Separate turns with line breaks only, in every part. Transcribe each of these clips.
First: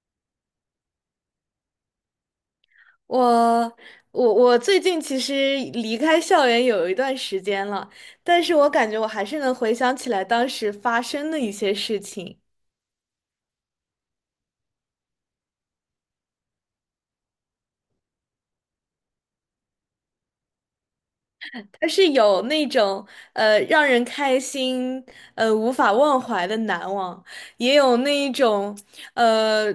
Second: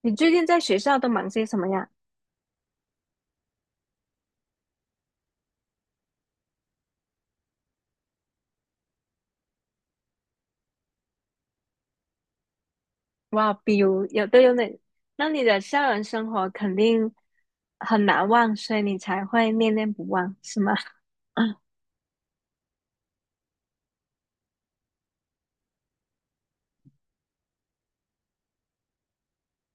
你最近在学校都忙些什么呀？
我我最近其实离开校园有一段时间了，但是我感觉我还是能回想起来当时发生的一些事情，
哇，比如有都有哪？那你的校园生活肯定很难忘，所以你才会念念不忘，是吗？
它是有那种让人开心无法忘怀的难忘，也有那一种呃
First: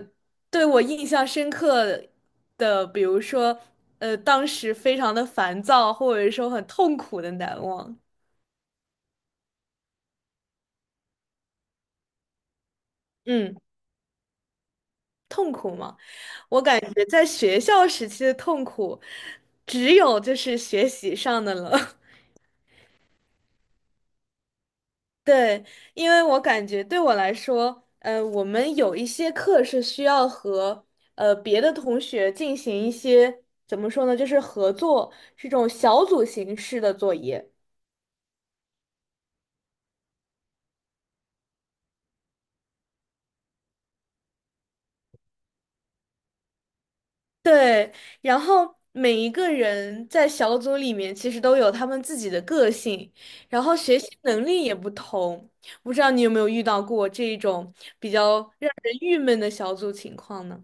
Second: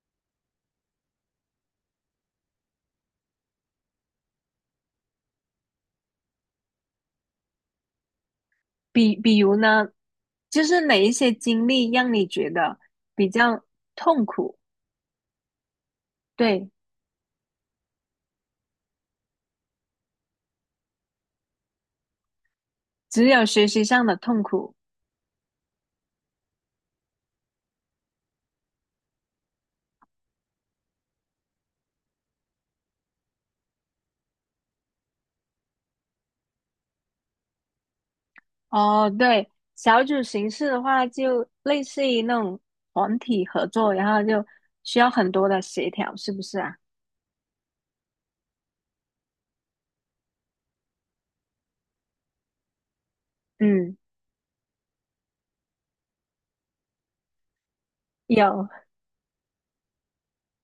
对我印象深刻的，比如说当时非常的烦躁，或者说很痛苦的难忘。
比如呢，就是哪一些经历让你觉得比
嗯，
较痛苦？
痛苦吗？我
对，
感觉在学校时期的痛苦，只有就是学习上的了。
只有学习上的痛苦。
对，因为我感觉对我来说，我们有一些课是需要和别的同学进行一些怎么说呢，就是合作，是这种小组形式的作业。
哦，对，小组形式的话，就类似于那种团体合作，然后就需要很多的协调，是不是啊？
对，然后每一个人在小组里面其实都有他们自己的个性，然后
嗯，
学习能力也不同。不知道你有没有遇到过这一种比较
有，
让人郁闷的小组情况呢？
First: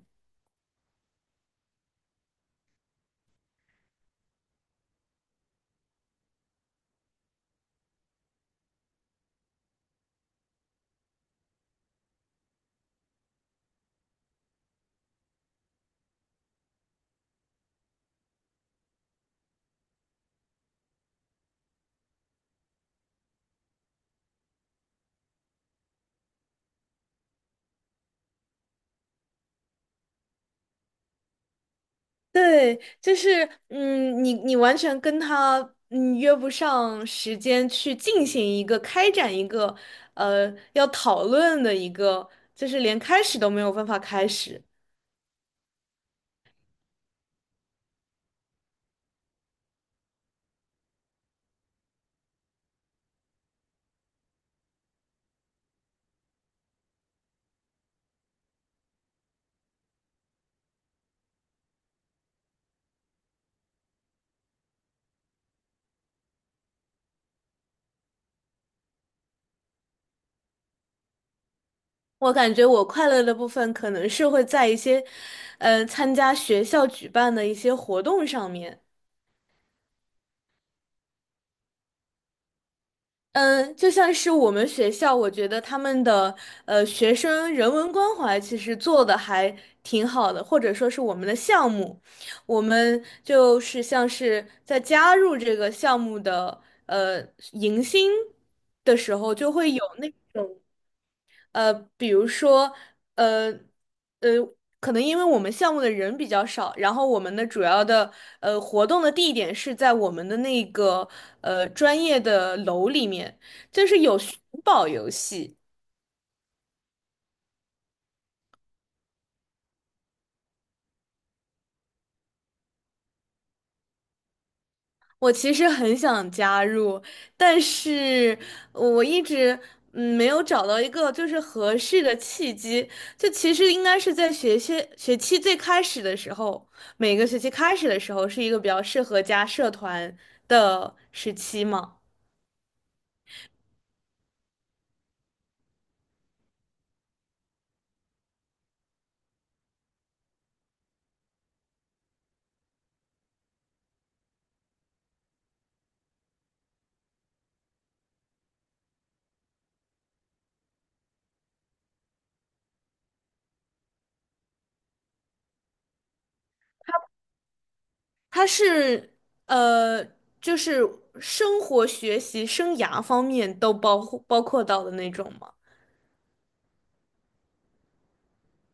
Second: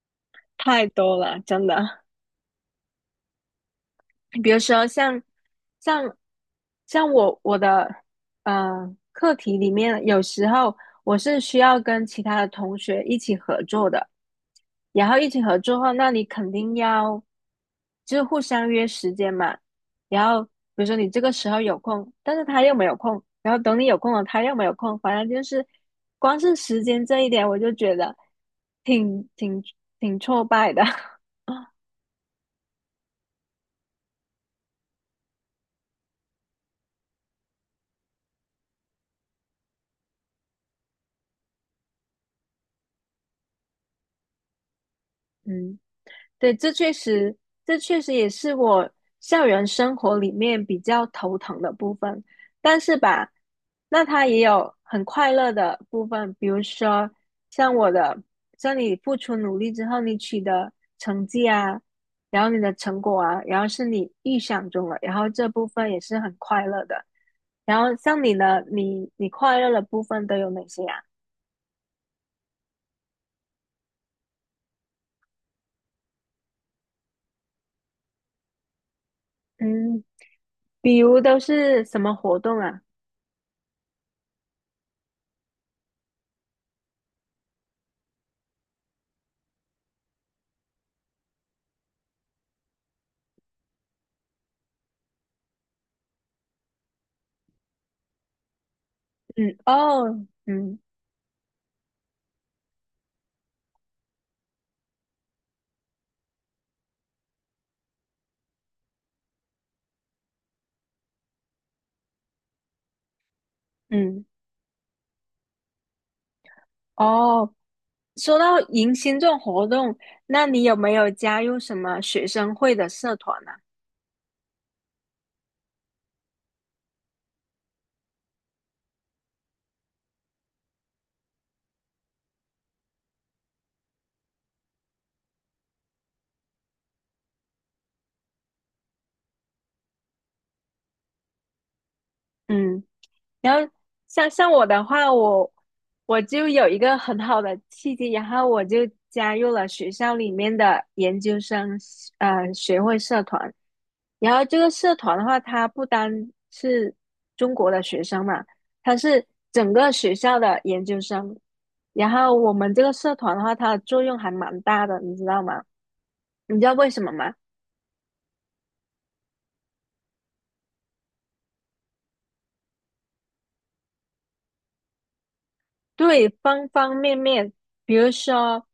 太多了，真的。比如说像像我的课题里面，有时候我是需要跟其他的同学一起合作的，然后一起合作后，那你肯定要就是互相约时间嘛。然后比如说你这个时候有空，但是他又没有空，然后等你有空了，他又没有空，反正就是光是时间这一点，我就觉得挺挺挺挫败的。
对，就是嗯，你完全跟他嗯约不上时间去进行一个开展一个要讨论的一个，就是连开始都没有办法开始。
嗯对，这确实，这确实也是我校园生活里面比较头疼的部分。但是吧，那它也有很快乐的部分，比如说像我的，像你付出努力之后，你取得成绩啊，然后你的成果啊，然后是你预想中的，然后这部分也是很快乐的。然后像你呢，你快乐的部分都有哪些啊？
我感觉我快乐的部分可能是会在一些，参加学校举办的一些活动上面。
嗯，比如都是什么活动啊？
嗯，就像是我们学校，我觉得他们的学生人文关怀其实做的还挺好的，或者说是我们的项目，我们就是像是在加入这个项目的迎新的时候，就
嗯，
会有那。
哦，嗯
比如说，呃，呃，可能因为我们项目的人比较少，然后我们的主要的活动的地点是在我们的那个专业的楼里面，就是有
嗯。
寻宝游戏。
哦，说到迎新这种活动，那你有没有加入什么学生会的社团呢、
我其实很想加入，但是我一直嗯没有找到一个就是合适的契机。就其实应该是在学期最开始的时候，每个学期开始的时候是一个比较适合加社团的时期嘛。
嗯。然后像我的话，我就有一个很好的契机，然后我就加入了学校里面的研究生学会社团。然后这个社团的话，它不单是中国的学生嘛，它是整个学校的研究生。然后我们这个社团的话，它的作用还蛮大的，你知道吗？你知道为什么吗？
它是呃就是生活、学习、生涯方面都包括到的那种吗？
对，方方面面，比如说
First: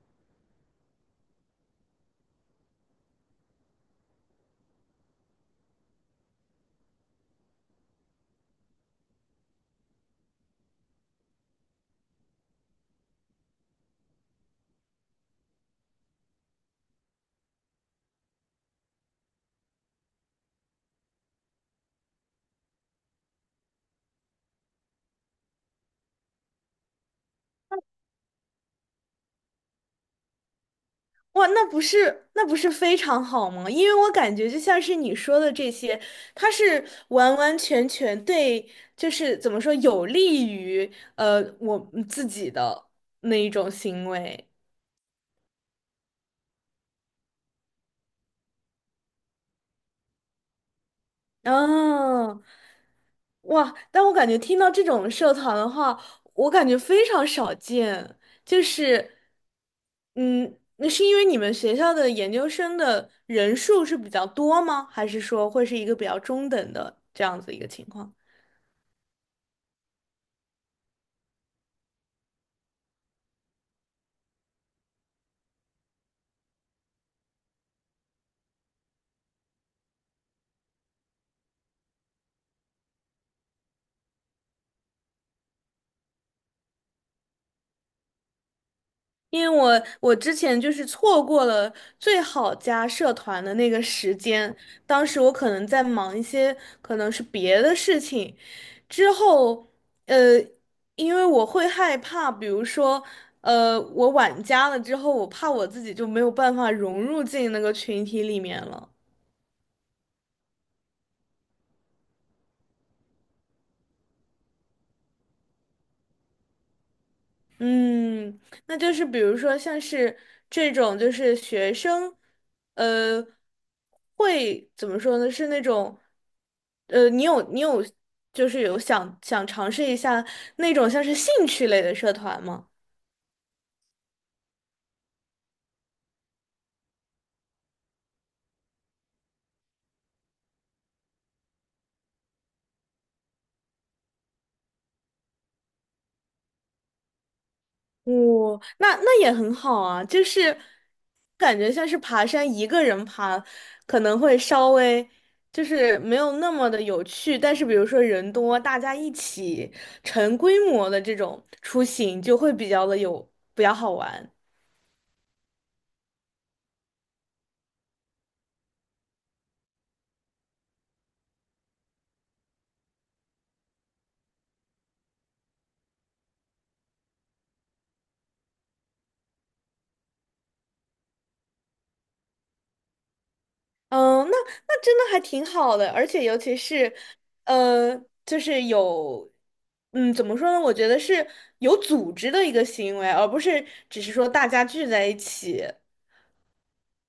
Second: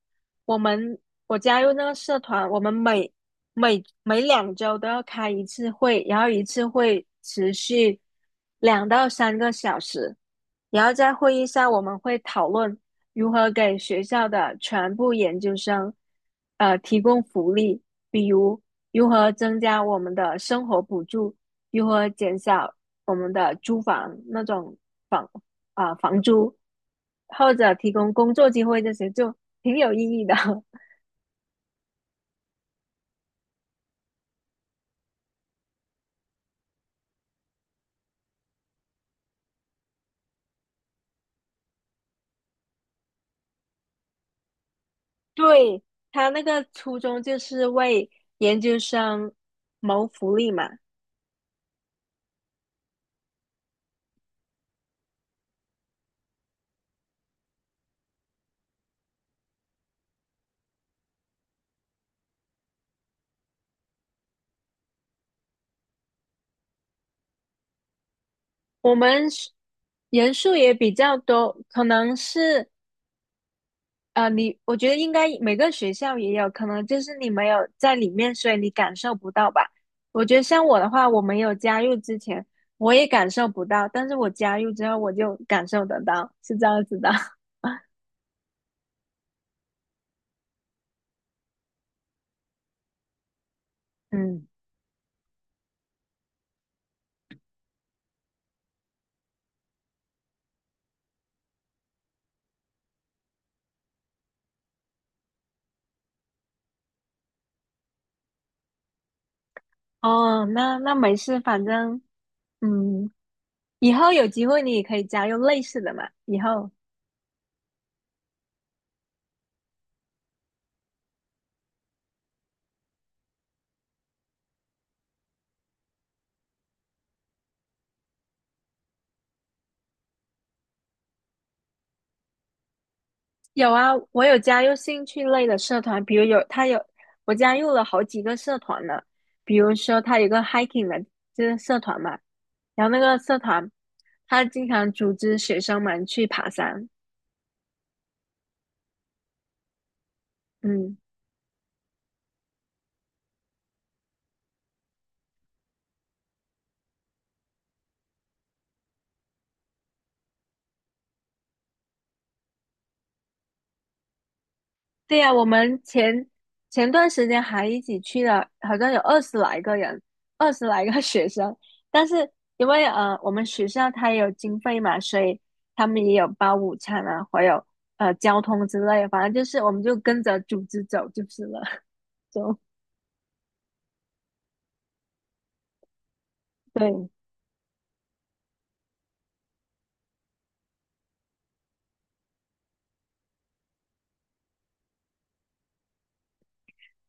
我们我加入那个社团，我们每两周都要开一次会，然后一次会持续两到三个小时，然后在会议上我们会讨论如何给学校的全部研究生提供福利，比如如何增加我们的生活补助，如何减少我们的租房那种。房。房租，或者提供工作机会这些，就挺有意义的。
哇，那不是非常好吗？因为我感觉就像是你说的这些，它是完完全全对，就是怎么说，有利于我嗯自己的那一种行为。
对，他那个初衷就是为研究生谋福利嘛。
哦，哇！但我感觉听到这种社团的话，我感觉非常少见。就是，嗯，那是因为你们学校的研究生的人数是比较多吗？还是说会是一个比较中等的这样子一个情况？
我们是人数也比较多，可能是你我觉得应该每个学校也有，可能就是你没有在里面，所以你感受不到吧。我觉得像我的话，我没有加入之前，我也感受不到，但是我加入之后，我就感受得到，是这样子的。
因为我之前就是错过了最好加社团的那个 时
嗯。
间，当时我可能在忙一些可能是别的事情，之后呃，因为我会害怕，比如说我晚加了之后，我怕我自己就没有办法融入进那个群体里面了。
哦，那那没事，反正嗯，以后有机会你也可以加入类似的嘛。以后
嗯，那就是比如说像是这种，就是学生，呃，会怎么说呢？是那种，你有，就是有想尝试一下那种像是兴趣类的社团吗？
有啊，我有加入兴趣类的社团，比如有他有我加入了好几个社团呢，比如说他有一个 hiking 的就是社团嘛，然后那个社团他经常组织学生们去爬山，
哦，那那也很好啊，就是
嗯。
感觉像是爬山，一个人爬可能会稍微就是没有那么的有趣，但是比如说人多，大家一起成规模的这种出行，就会比较的有比较好玩。
对呀，我们前段时间还一起去了，好像有二十来个人，二十来个 学生。但是因为我们学校它也有经费嘛，所以他们也有包午餐啊，还有交通之类的，反正就是我们就跟着组织走就是了，就
嗯，那那真的还挺好的，而且尤其是，
对。
呃，就是有，嗯，怎么说呢？我觉得是有组织的一个行为，而不是只是说大家聚在一起。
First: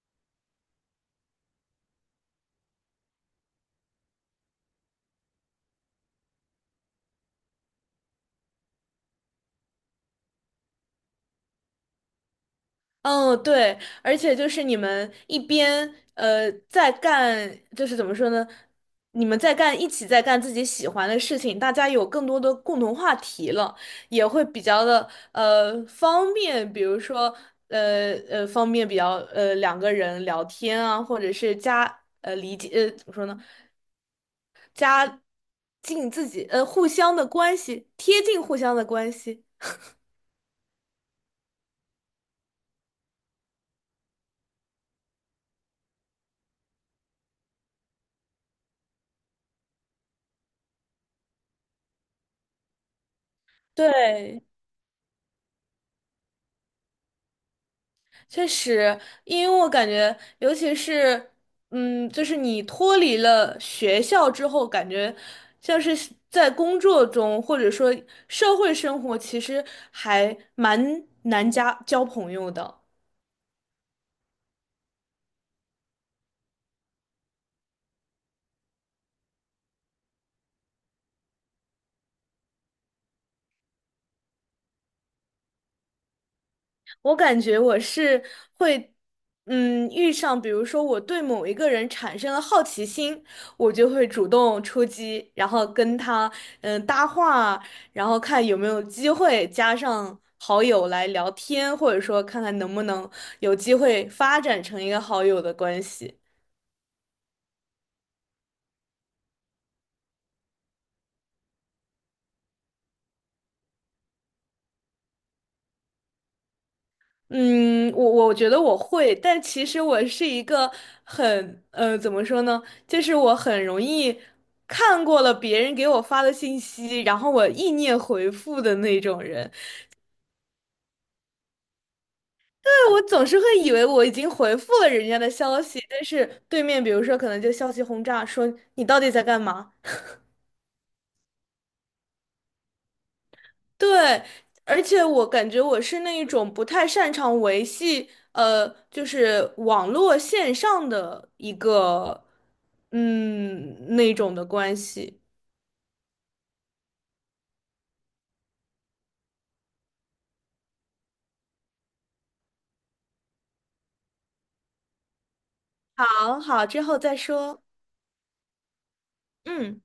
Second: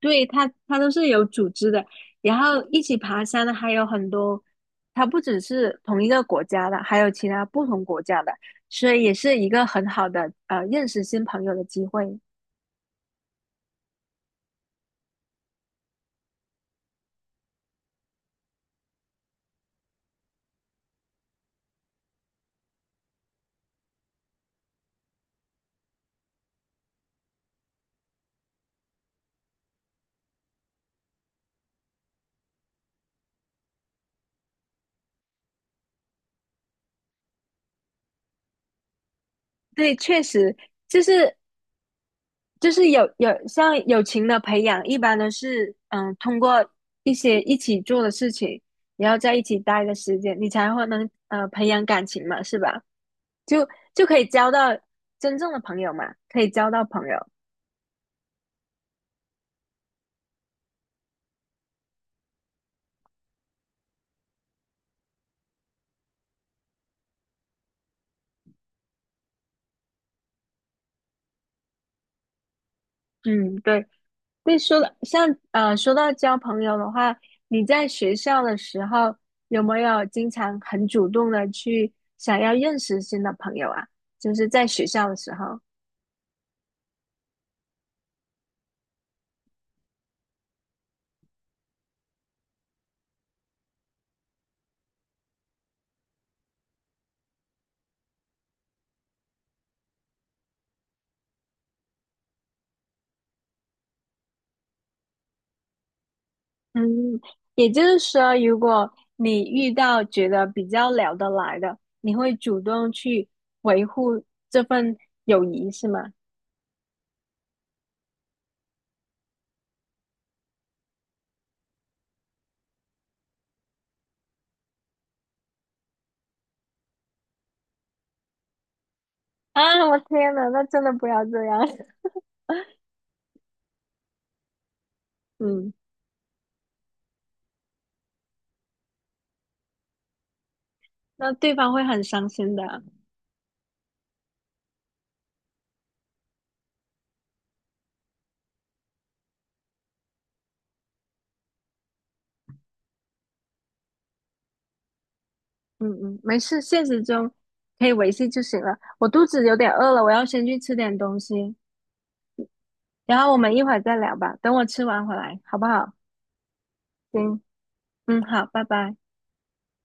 对，他都是有组织的，然后一起爬山的还有很多，他不只是同一个国家的，还有其他不同国家的，所以也是一个很好的认识新朋友的机会。
嗯，对，而且就是你们一边在干，就是怎么说呢？你们在干，一起在干自己喜欢的事情，大家有更多的共同话题了，也会比较的方便，比如说方便比较两个人聊天啊，或者是加理解怎么说呢？加近自己互相的关系，贴近互相的关系，
对，确实就是就是有像友情的培养，一般都是嗯通过一些一起做的事情，然后在一起待的时间，你才会能培养感情嘛，是吧？就就可以
对。
交到真正的朋友嘛，可以交到朋友。
确实，因为我感觉，尤其是，嗯，就是你脱离了学校之后，感觉像是在工作中，或者说社会生活，其实还蛮难加交朋友的。
嗯，对。对，说到交朋友的话，你在学校的时候有没有经常很主动的去想要认识新的朋友啊？就是在学校的时候，
我感觉我是会，嗯，遇上比如说我对某一个人产生了好奇心，我就会主动出击，然后跟他嗯搭话，然后看有没有机会加上好友来聊天，或者说看看能不能有机会发展成一个好友的关系。
嗯，也就是说，如果你遇到觉得比较聊得来的，你会主动去维护这份友谊，是吗？
嗯，我觉得我会，但其实我是一个很，怎么说呢？就是我很容易看过了别人给我发的信息，然后我意念回复的那种人。
啊，我天呐，那真的不要这样，
但我总是会以为我已经回复了人家的消
嗯，
息，但是对面比如说可能就消息轰炸，说你到底在干嘛？
那对方会很伤心的。
对，而且我感觉我是那一种不太擅长维系，就是网络线上的一个，嗯，那种的关系。
嗯嗯，没事，现实中可以维系就行了。我肚子有点饿了，我要先去吃点东西，然后我们一会儿再聊吧。等我吃完回来，好不好？
好好，之后再
行，
说。
嗯，好，拜拜。
嗯。